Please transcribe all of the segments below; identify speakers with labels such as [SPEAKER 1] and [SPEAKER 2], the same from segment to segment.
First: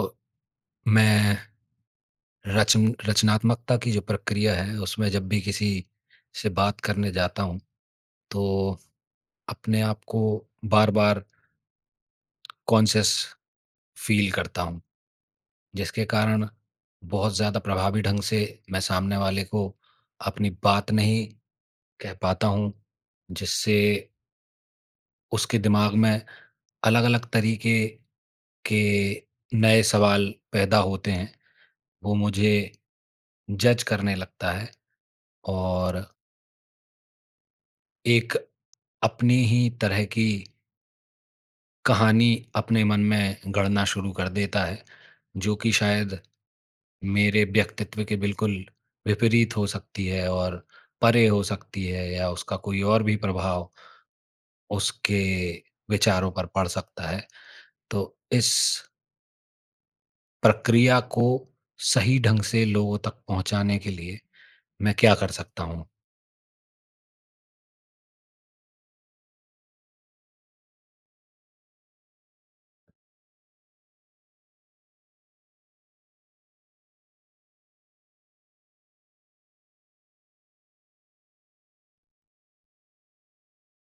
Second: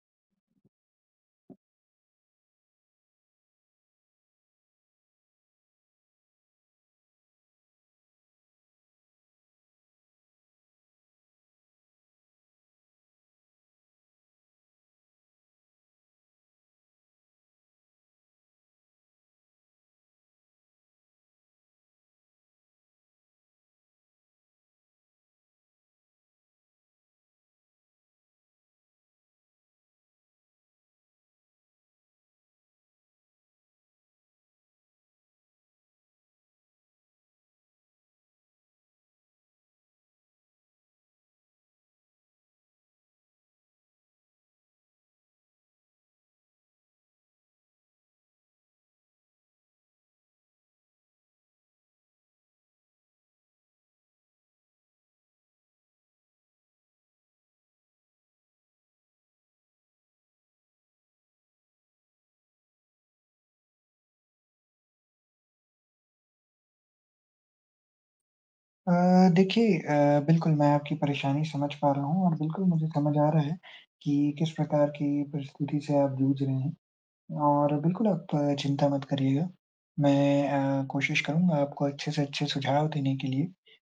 [SPEAKER 1] अ, मैं रचन रचनात्मकता की जो प्रक्रिया है, उसमें जब भी किसी से बात करने जाता हूँ, तो अपने आप को बार-बार कॉन्शियस फ़ील करता हूँ, जिसके कारण बहुत ज़्यादा प्रभावी ढंग से मैं सामने वाले को अपनी बात नहीं कह पाता हूँ, जिससे उसके दिमाग में अलग-अलग तरीके के नए सवाल पैदा होते हैं। वो मुझे जज़ करने लगता है और एक अपनी ही तरह की कहानी अपने मन में गढ़ना शुरू कर देता है, जो कि शायद मेरे व्यक्तित्व के बिल्कुल विपरीत हो सकती है और परे हो सकती है या उसका कोई और भी प्रभाव उसके विचारों पर पड़ सकता है। तो इस प्रक्रिया को सही ढंग से लोगों तक पहुँचाने के लिए मैं क्या कर सकता हूँ?
[SPEAKER 2] अ, देखिए, अ, बिल्कुल मैं आपकी परेशानी समझ पा रहा हूँ और बिल्कुल मुझे समझ आ रहा है कि किस प्रकार की परिस्थिति से आप जूझ रहे हैं और बिल्कुल आप चिंता मत करिएगा मैं अ, कोशिश करूँगा आपको अच्छे से अच्छे सुझाव देने के लिए।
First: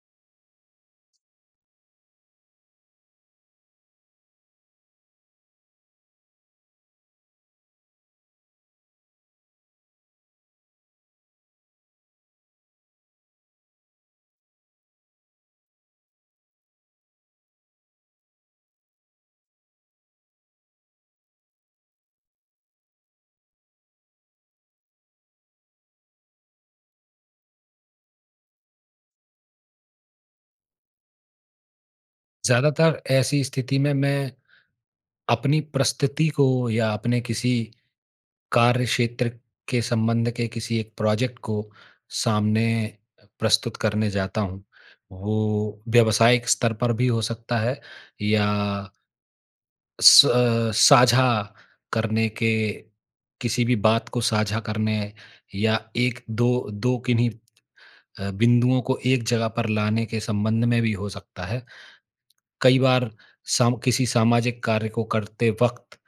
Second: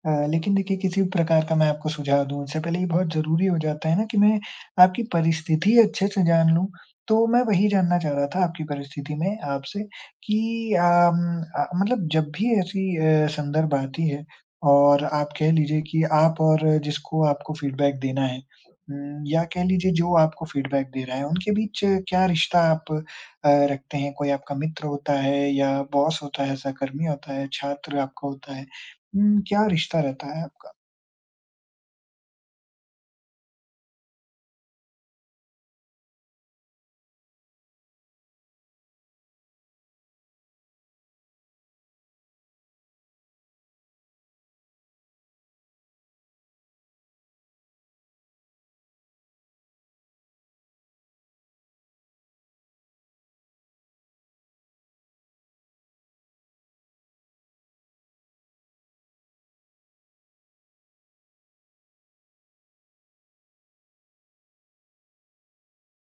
[SPEAKER 2] अ, लेकिन देखिए किसी भी प्रकार का मैं आपको सुझाव दूँ उससे पहले ये बहुत ज़रूरी हो जाता है ना, कि मैं आपकी परिस्थिति अच्छे से जान लूँ तो मैं वही जानना चाह रहा था आपकी परिस्थिति में आपसे कि अ, म अ, मतलब जब भी ऐसी अ, संदर्भ बनती है और आप कह लीजिए कि आप और जिसको आपको फ़ीडबैक देना है उम, या कह लीजिए जो आपको फ़ीडबैक दे रहा है उनके बीच क्या रिश्ता आप अ, रखते हैं कोई आपका मित्र होता है या बॉस होता है सहकर्मी होता है छात्र आपका होता है? हुँ, क्या रिश्ता रहता है आपका?
[SPEAKER 1] ज़्यादातर ऐसी स्थिति में अपनी परिस्थिति को या अपने किसी कार्य क्षेत्र के संबंध के किसी एक प्रोजेक्ट को सामने अ, प्रस्तुत करने जाता हूँ वो व्यावसायिक स्तर पर भी हो सकता है या स्व अ, साझा करने के किसी भी बात को साझा करने या 1-2 2 किन्हीं अ, बिंदुओं को एक जगह पर लाने के संबंध में भी हो सकता है। कई बार सम किसी सामाजिक कार्य को करते वक़्त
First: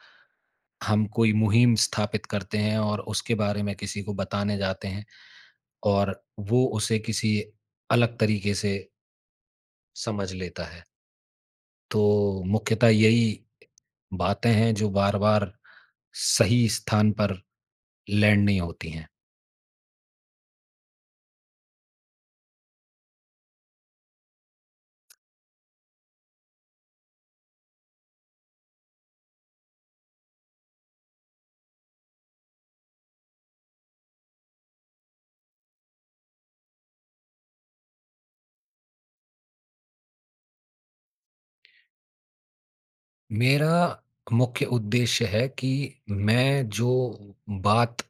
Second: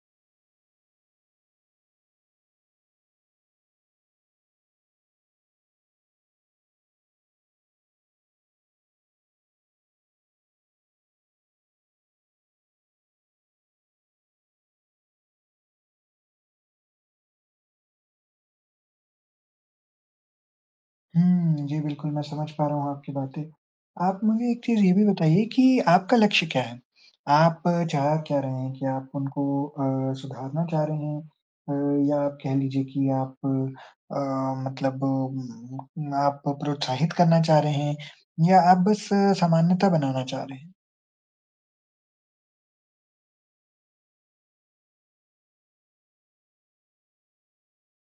[SPEAKER 1] हम कोई मुहिम स्थापित करते हैं और उसके बारे में किसी को बताने जाते हैं और वो उसे किसी अलग तरीके से समझ लेता है। तो मुख्यतः यही बातें हैं, जो बार-बार सही स्थान पर लैंड नहीं होती हैं।
[SPEAKER 2] हुँ। जी, बिल्कुल, मैं समझ पा रहा हूँ आपकी बातें। आप मुझे एक चीज़ ये भी बताइए कि आपका लक्ष्य क्या है? आप चाह क्या रहे हैं? क्या आप उनको अ, सुधारना चाह रहे हैं अ, या आप कह लीजिए कि आप अ, मतलब म आप प्रोत्साहित करना चाह रहे हैं या आप बस सामान्यता बनाना चाह रहे हैं?
[SPEAKER 1] मेरा मुख्य उद्देश्य है कि मैं जो बात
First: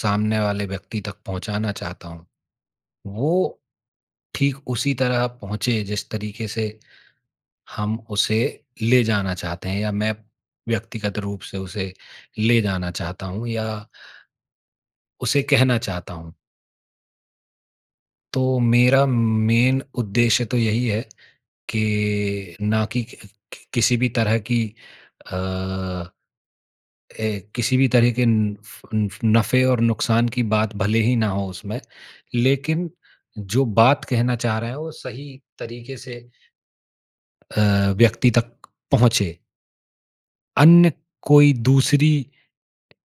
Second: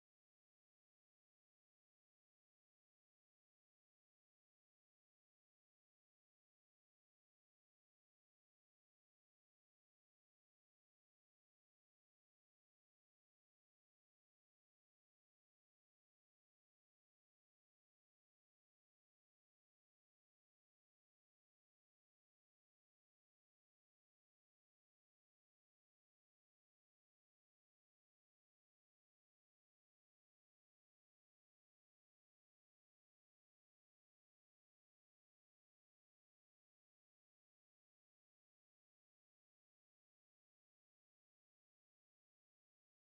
[SPEAKER 1] सामने वाले व्यक्ति तक पहुँचाना चाहता हूँ, वो ठीक उसी तरह पहुँचे, जिस तरीके से हम उसे ले जाना चाहते हैं या मैं व्यक्तिगत रूप से उसे ले जाना चाहता हूँ या उसे कहना चाहता हूँ। तो मेरा मेन उद्देश्य तो यही है कि ना कि कि कि किसी भी तरह की अ, ए किसी भी तरह के उँफ़ ऊँफ़ नफ़े और नुकसान की बात भले ही ना हो उसमें, लेकिन जो बात कहना चाह रहा है, वो सही तरीक़े से अ, व्यक्ति तक पहुँचे। अन्य कोई दूसरी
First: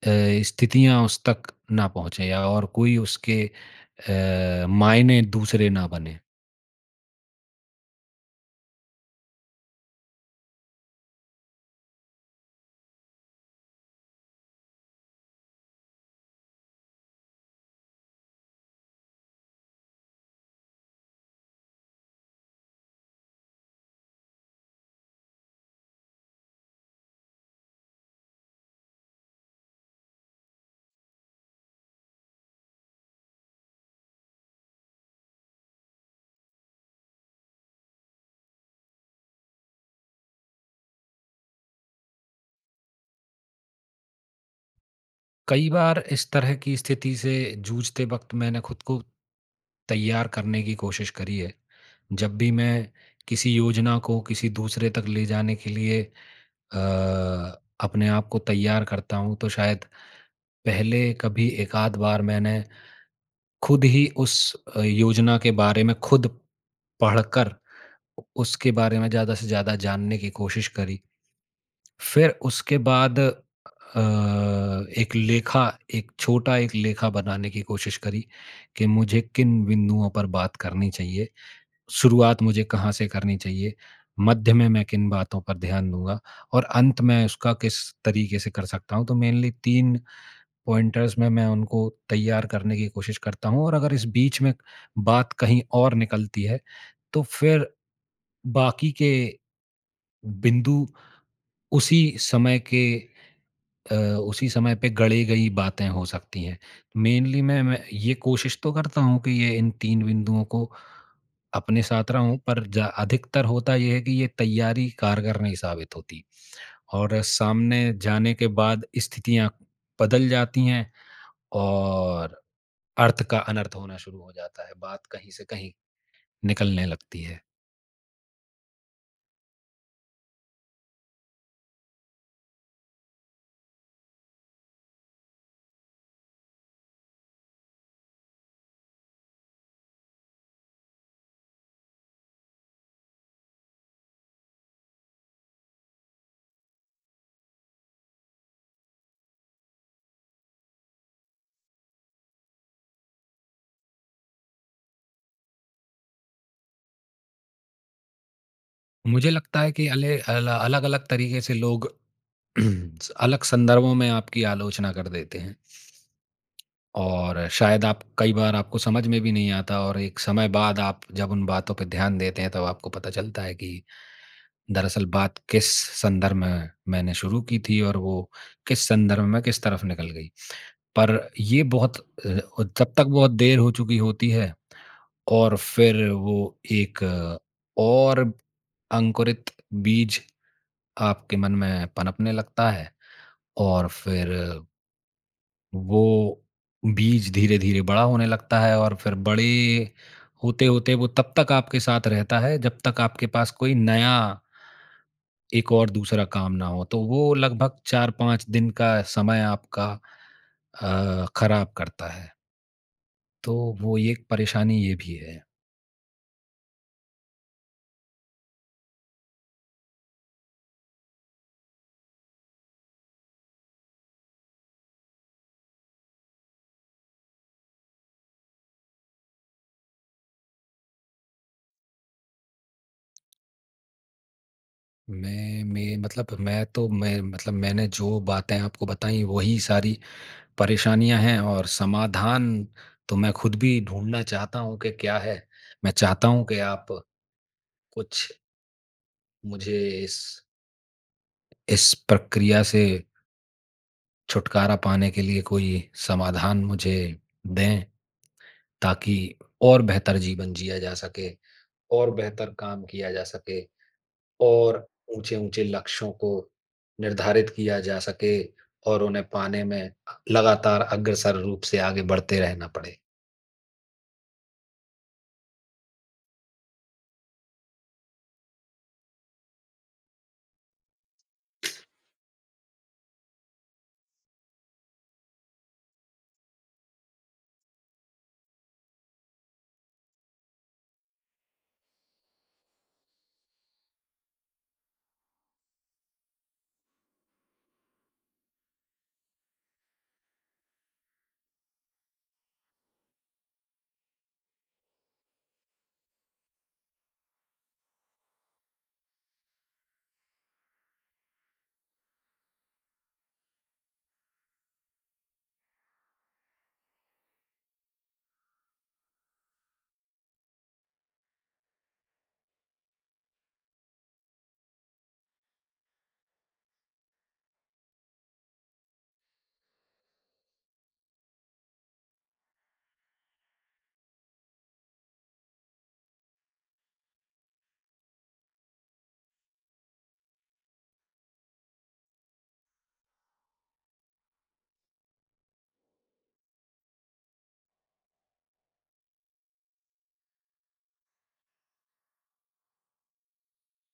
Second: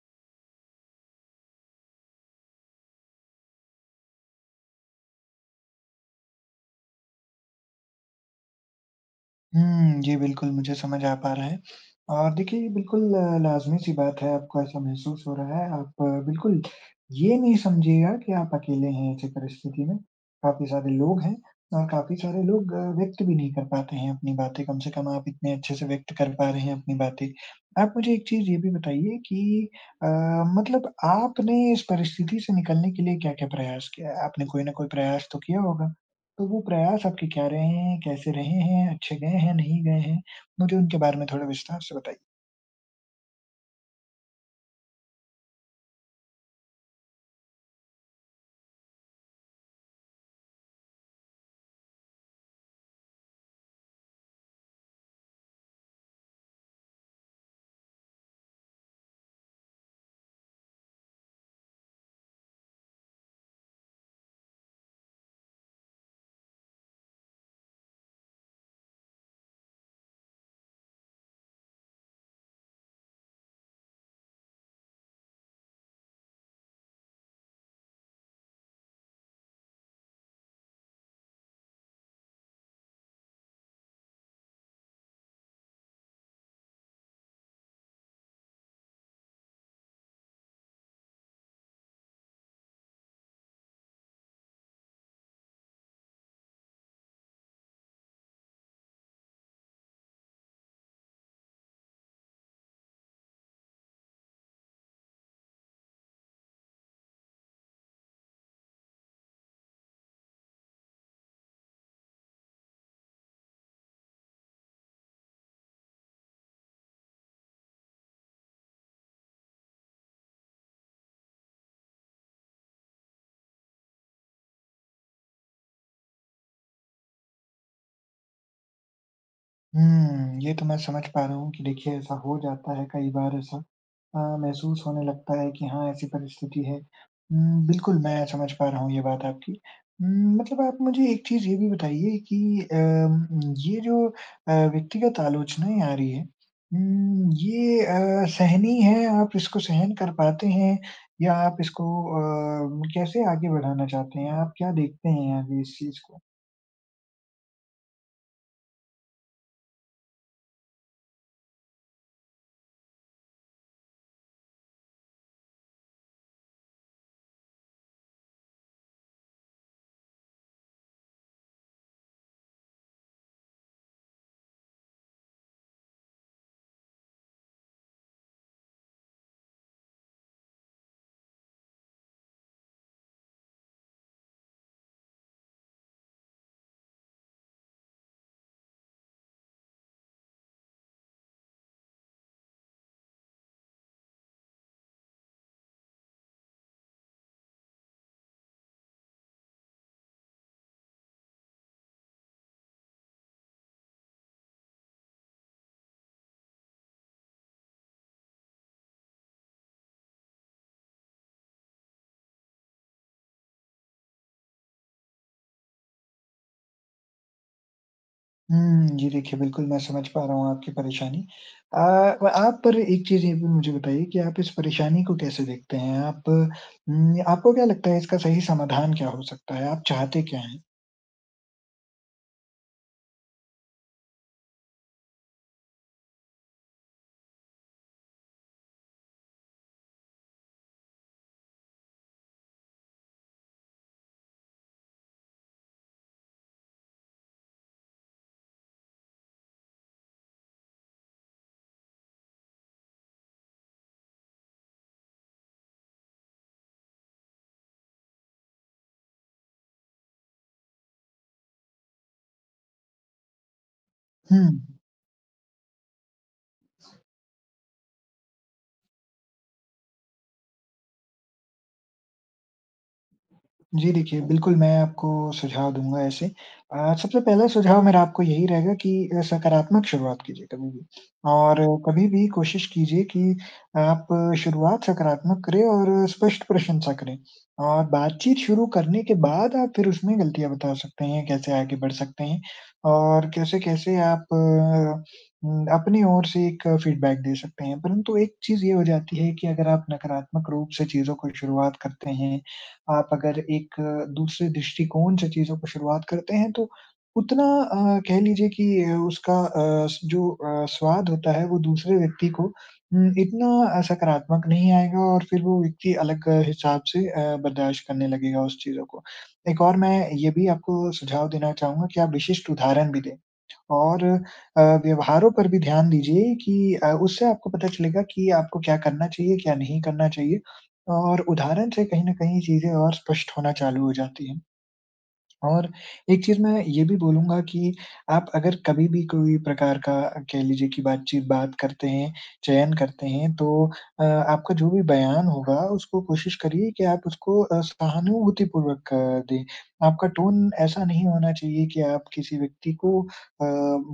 [SPEAKER 1] अ, स्थितियाँ उस तक ना पहुँचें या और कोई उसके अ, मायने दूसरे ना बनें।
[SPEAKER 2] हुँ। जी बिल्कुल, मुझे समझ आ पा रहा है और देखिए, ये बिल्कुल लाज़मी-सी बात है, आपको ऐसा महसूस हो रहा है। आप बिल्कुल ये नहीं समझिएगा कि आप अकेले हैं ऐसे परिस्थिति में, काफ़ी सारे लोग हैं अ, काफ़ी सारे लोग अ, व्यक्त भी नहीं कर पाते हैं अपनी बातें। कम से कम आप इतने अच्छे से व्यक्त कर पा रहे हैं अपनी बातें। आप मुझे एक चीज़ ये भी बताइए कि अ, मतलब आपने इस परिस्थिति से निकलने के लिए क्या-क्या प्रयास किया है? आपने कोई न कोई प्रयास तो किया होगा, तो वो प्रयास आपके क्या रहे हैं, कैसे रहे हैं, अच्छे गए हैं, नहीं गए हैं? मुझे उनके बारे में थोड़ा विस्तार से बताइए।
[SPEAKER 1] कई बार इस तरह की स्थिति से जूझते वक़्त मैंने ख़ुद को तैयार करने की कोशिश करी है। जब भी मैं किसी योजना को किसी दूसरे तक ले जाने के लिए अ, अपने आप को तैयार करता हूँ, तो शायद पहले कभी एकाध बार मैंने खुद ही उस अ, योजना के बारे में खुद पढ़ कर, उ उसके बारे में ज़्यादा से ज़्यादा जानने की कोशिश करी। फिर उसके बाद अ, एक लेखा, एक छोटा एक लेखा बनाने की कोशिश करी, कि मुझे किन बिंदुओं पर बात करनी चाहिए, शुरुआत मुझे कहाँ से करनी चाहिए, मध्य में मैं किन बातों पर ध्यान दूँगा और अंत मैं उसका किस तरीके से कर सकता हूँ। तो मेनली 3 पॉइंटर्स में मैं उनको तैयार करने की कोशिश करता हूँ और अगर इस बीच में बात कहीं और निकलती है, तो फिर बाकी के बिंदु उसी समय के अ, उसी समय पे गढ़े गई बातें हो सकतीं हैं। मेनली मैं मैं ये कोशिश तो करता हूँ कि ये इन 3 बिंदुओं को अपने साथ रहूँ, पर जा अधिकतर होता ये है कि ये तैयारी कारगर नहीं साबित होती और सामने जाने के बाद स्थितियाँ बदल जाती हैं और, अर्थ का अनर्थ होना शुरू हो जाता है, बात कहीं से कहीं निकलने लगती है।
[SPEAKER 2] हुँ, ये तो मैं समझ पा रहा हूँ कि देखिए, ऐसा हो जाता है, कई बार ऐसा अ, महसूस होने लगता है कि हाँ, ऐसी परिस्थिति है। उम, बिल्कुल, मैं समझ पा रहा हूँ ये बात आपकी। उम, मतलब आप मुझे एक चीज़ ये भी बताइए कि अम ये जो अ, व्यक्तिगत आलोचनाएँ आ रही हैं उम, ये अ, सहनीय है, आप इसको सहन कर पाते हैं या आप इसको अ, कैसे आगे बढ़ाना चाहते हैं? आप क्या देखते हैं यहाँ पे इस चीज़ को?
[SPEAKER 1] मुझे लगता है कि अले अल अलग-अलग तरीक़े से लोग स अलग संदर्भों में आपकी आलोचना कर देते हैं। और शायद आप कई बार आपको समझ में भी नहीं आता और एक समय बाद आप जब उन बातों पे ध्यान देते हैं, तब आपको पता चलता है कि, "दरअसल, बात किस संदर्भ में मैंने शुरू की थी और वो किस संदर्भ में किस तरफ़ निकल गई।" पर ये बहुत अ, और तब तक बहुत देर हो चुकी होती है और फिर वो कि एक और अंकुरित बीज आपके मन में पनपनें लगता है और फिर वो बीज धीरे-धीरे बड़ा होने लगता है और फिर बड़े होते-होते, वो तब तक आपके साथ रहता है, जब तक आपके पास कोई नया एक और दूसरा काम ना हो, तो वो लगभग 4-5 दिन का समय आपका अ, खराब करता है। तो वो एक परेशानी ये भी है।
[SPEAKER 2] हम्म, जी देखिए, बिल्कुल मैं समझ पा रहा हूँ आपकी परेशानी। अ, व आप पर एक चीज़ ये भी मुझे बताइए कि आप इस परेशानी को कैसे देखते हैं? आप उम, य आपको क्या लगता है इसका सही समाधान क्या हो सकता है, आप चाहते क्या हैं?
[SPEAKER 1] मैं में मतलब मैं तो मैं मतलब मैंने जो बातें आपको बताईं वही सारी परेशानियाँ हैं और समाधान तो मैं खुद भी ढूँढ़ना चाहता हूँ कि क्या है। मैं चाहता हूँ कि आप कुछ मुझे इस इस प्रक्रिया से छुटकारा पाने के लिए कोई समाधान मुझे दें, ताकि और बेहतर जीवन जिया जा सके, और बेहतर काम किया जा सके,
[SPEAKER 2] हुँ।
[SPEAKER 1] और ऊँचे-ऊँचे लक्ष्यों को निर्धारित किया जा सके और उन्हें पाने में लगातार अग्रसर रूप से आगे बढ़ते रहना पड़े।
[SPEAKER 2] जी देखिए, बिल्कुल मैं आपको सुझाव दूँगा ऐसे। अ, सबसे पहला सुझाव मेरा आपको यही रहेगा कि अ, सकारात्मक शुरुआत कीजिए कभी भी, और कभी भी कोशिश कीजिए कि आप शुरुआत सकारात्मक करें और स्पष्ट प्रशंसा करें। और बातचीत शुरू करने के बाद आप फिर उसमें गलतियाँ बता सकते हैं कैसे आगे बढ़ सकते हैं, और कैसे-कैसे आप अ, हुँ अपनी ओर से एक फ़ीडबैक दे सकते हैं। परंतु एक चीज़ ये हो जाती है कि अगर आप नकारात्मक रूप से चीज़ों को शुरुआत करते हैं, आप अगर एक दूसरे दृष्टिकोण से चीज़ों को शुरुआत करते हैं तो उतना अ, कह लीजिए कि अ, उसका अ, स जो अ, स्वाद होता है वो दूसरे व्यक्ति को उम, इतना अ, सकारात्मक नहीं आएगा और फिर वो व्यक्ति अलग हिसाब से अ, बर्दाश्त करने लगेगा उस चीज़ों को। एक और मैं ये भी आपको सुझाव देना चाहूँगा कि आप विशिष्ट उदाहरण भी दें और अ, व्यवहारों पर भी ध्यान दीजिए कि अ, उससे आपको पता चलेगा कि आपको क्या करना चाहिए, क्या नहीं करना चाहिए और उदाहरण से कहीं न कहीं चीज़ें और स्पष्ट होना चालू हो जाती हैं। और एक चीज़ मैं ये भी बोलूँगा कि आप अगर कभी भी कोई प्रकार का कह लीजिए कि बातचीत बात करते हैं, चयन करते हैं तो अ, आपका जो भी बयान होगा उसको कोशिश करिए कि आप उसको अ, सहानुभूतिपूर्वक दें। आपका टोन ऐसा नहीं होना चाहिए कि आप किसी व्यक्ति को अ,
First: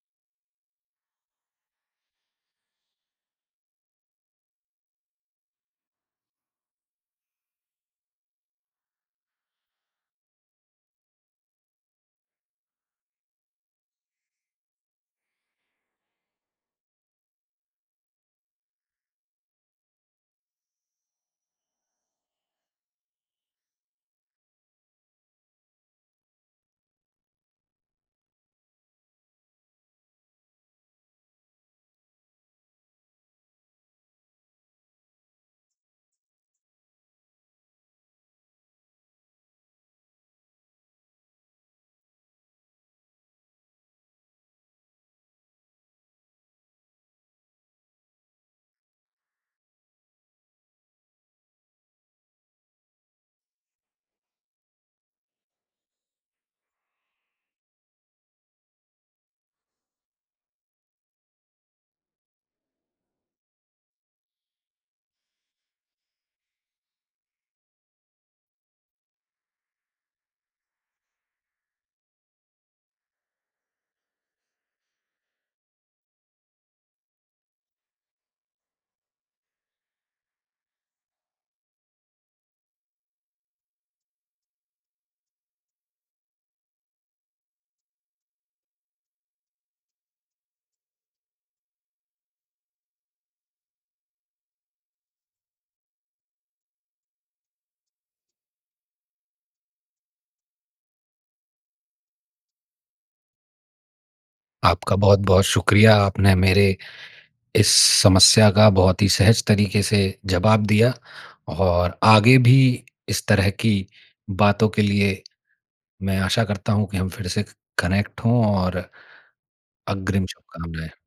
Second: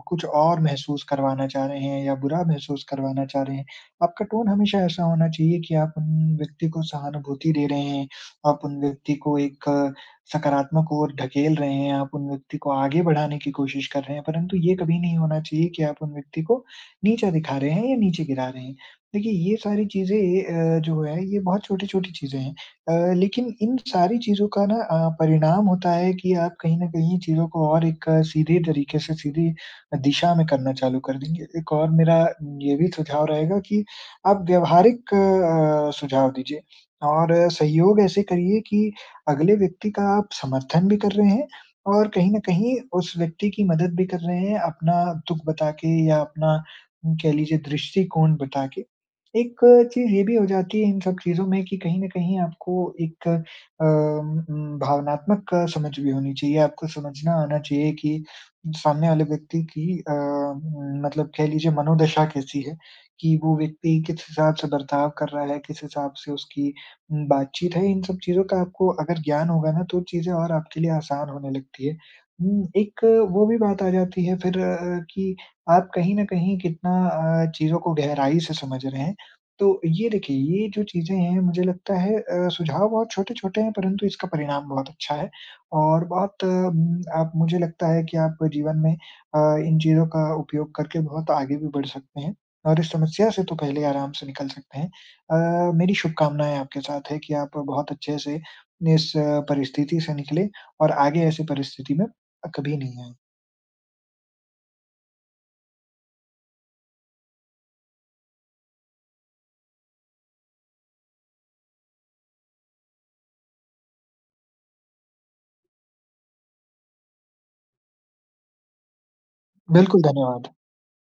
[SPEAKER 2] कुछ और महसूस करवाना चाह रहे हैं या बुरा महसूस करवाना चाह रहे हैं। आपका टोन हमेशा ऐसा होना चाहिए कि आप उन व्यक्ति को सहानुभूति दे रहे हैं, आप उन व्यक्ति को एक सकारात्मक ओर ढकेल रहे हैं, आप उन व्यक्ति को आगे बढ़ाने की कोशिश कर रहे हैं। परंतु ये कभी नहीं होना चाहिए कि आप उन व्यक्ति को नीचा दिखा रहे हैं या नीचे गिरा रहे हैं। देखिए, ये सारी चीज़ें ये अ, जो हैं ये बहुत छोटी-छोटी चीज़ें हैं। अ, लेकिन इन सारी चीज़ों का ना अ, परिणाम होता है कि आप कहीं न कहीं चीज़ों को और एक सीधे तरीके से सीधी दिशा में करना चालू कर देंगे। एक और मेरा ये भी सुझाव रहेगा कि आप व्यावहारिक अ, सुझाव दीजिए और सहयोग ऐसे करिए कि अगले व्यक्ति का आप समर्थन भी कर रहे हैं और कहीं न कहीं उस व्यक्ति की मदद भी कर रहे हैं अपना दुख बताके या अपना उम, कह लीजिए दृष्टिकोण बताके। एक चीज़ ये भी हो जाती है इन सब चीज़ों में कि कहीं न कहीं आपको एक अ, उम उम, भावनात्मक समझ भी होनी चाहिए, आपको समझना आना चाहिए कि सामने वाले व्यक्ति की अ, म मतलब कह लीजिए मनोदशा कैसी है, कि वो व्यक्ति किस हिसाब से बर्ताव कर रहा है, किस हिसाब से उसकी उम, बातचीत है, इन सब चीज़ों का आपको अगर ज्ञान होगा ना तो चीज़ें और आपके लिए आसान होने लगती हैं। उम, एक वो भी बात आ जाती है फिर अ, कि आप कहीं न कहीं कितना अ, चीज़ों को गहराई से समझ रहे हैं। तो ये देखिए ये जो चीज़ें हैं मुझे लगता है अ, सुझाव बहुत छोटे-छोटे हैं परंतु इसका परिणाम बहुत अच्छा है और बहुत उम, आप मुझे लगता है कि आप जीवन में अ, इन चीज़ों का उपयोग करके बहुत आगे भी बढ़ सकते हैं और इस समस्या से तो पहले आराम से निकल सकते हैं। अ, मेरी शुभकामनाएँ आपके साथ हैं कि आप बहुत अच्छे से इस अ, परिस्थिति से निकलें और आगे ऐसे परिस्थिति में अ, कभी नहीं आएँ।
[SPEAKER 1] आपका बहुत-बहुत शुक्रिया। आपने मेरे इस समस्या का बहुत ही सहज तरीके से जवाब दिया और आगे भी इस तरह की बातों के लिए, मैं आशा करता हूँ कि हम फिर से ख कनेक्ट हों और
[SPEAKER 2] बिल्कुल
[SPEAKER 1] अग्रिम
[SPEAKER 2] धन्यवाद।
[SPEAKER 1] शुभकामनाएँ।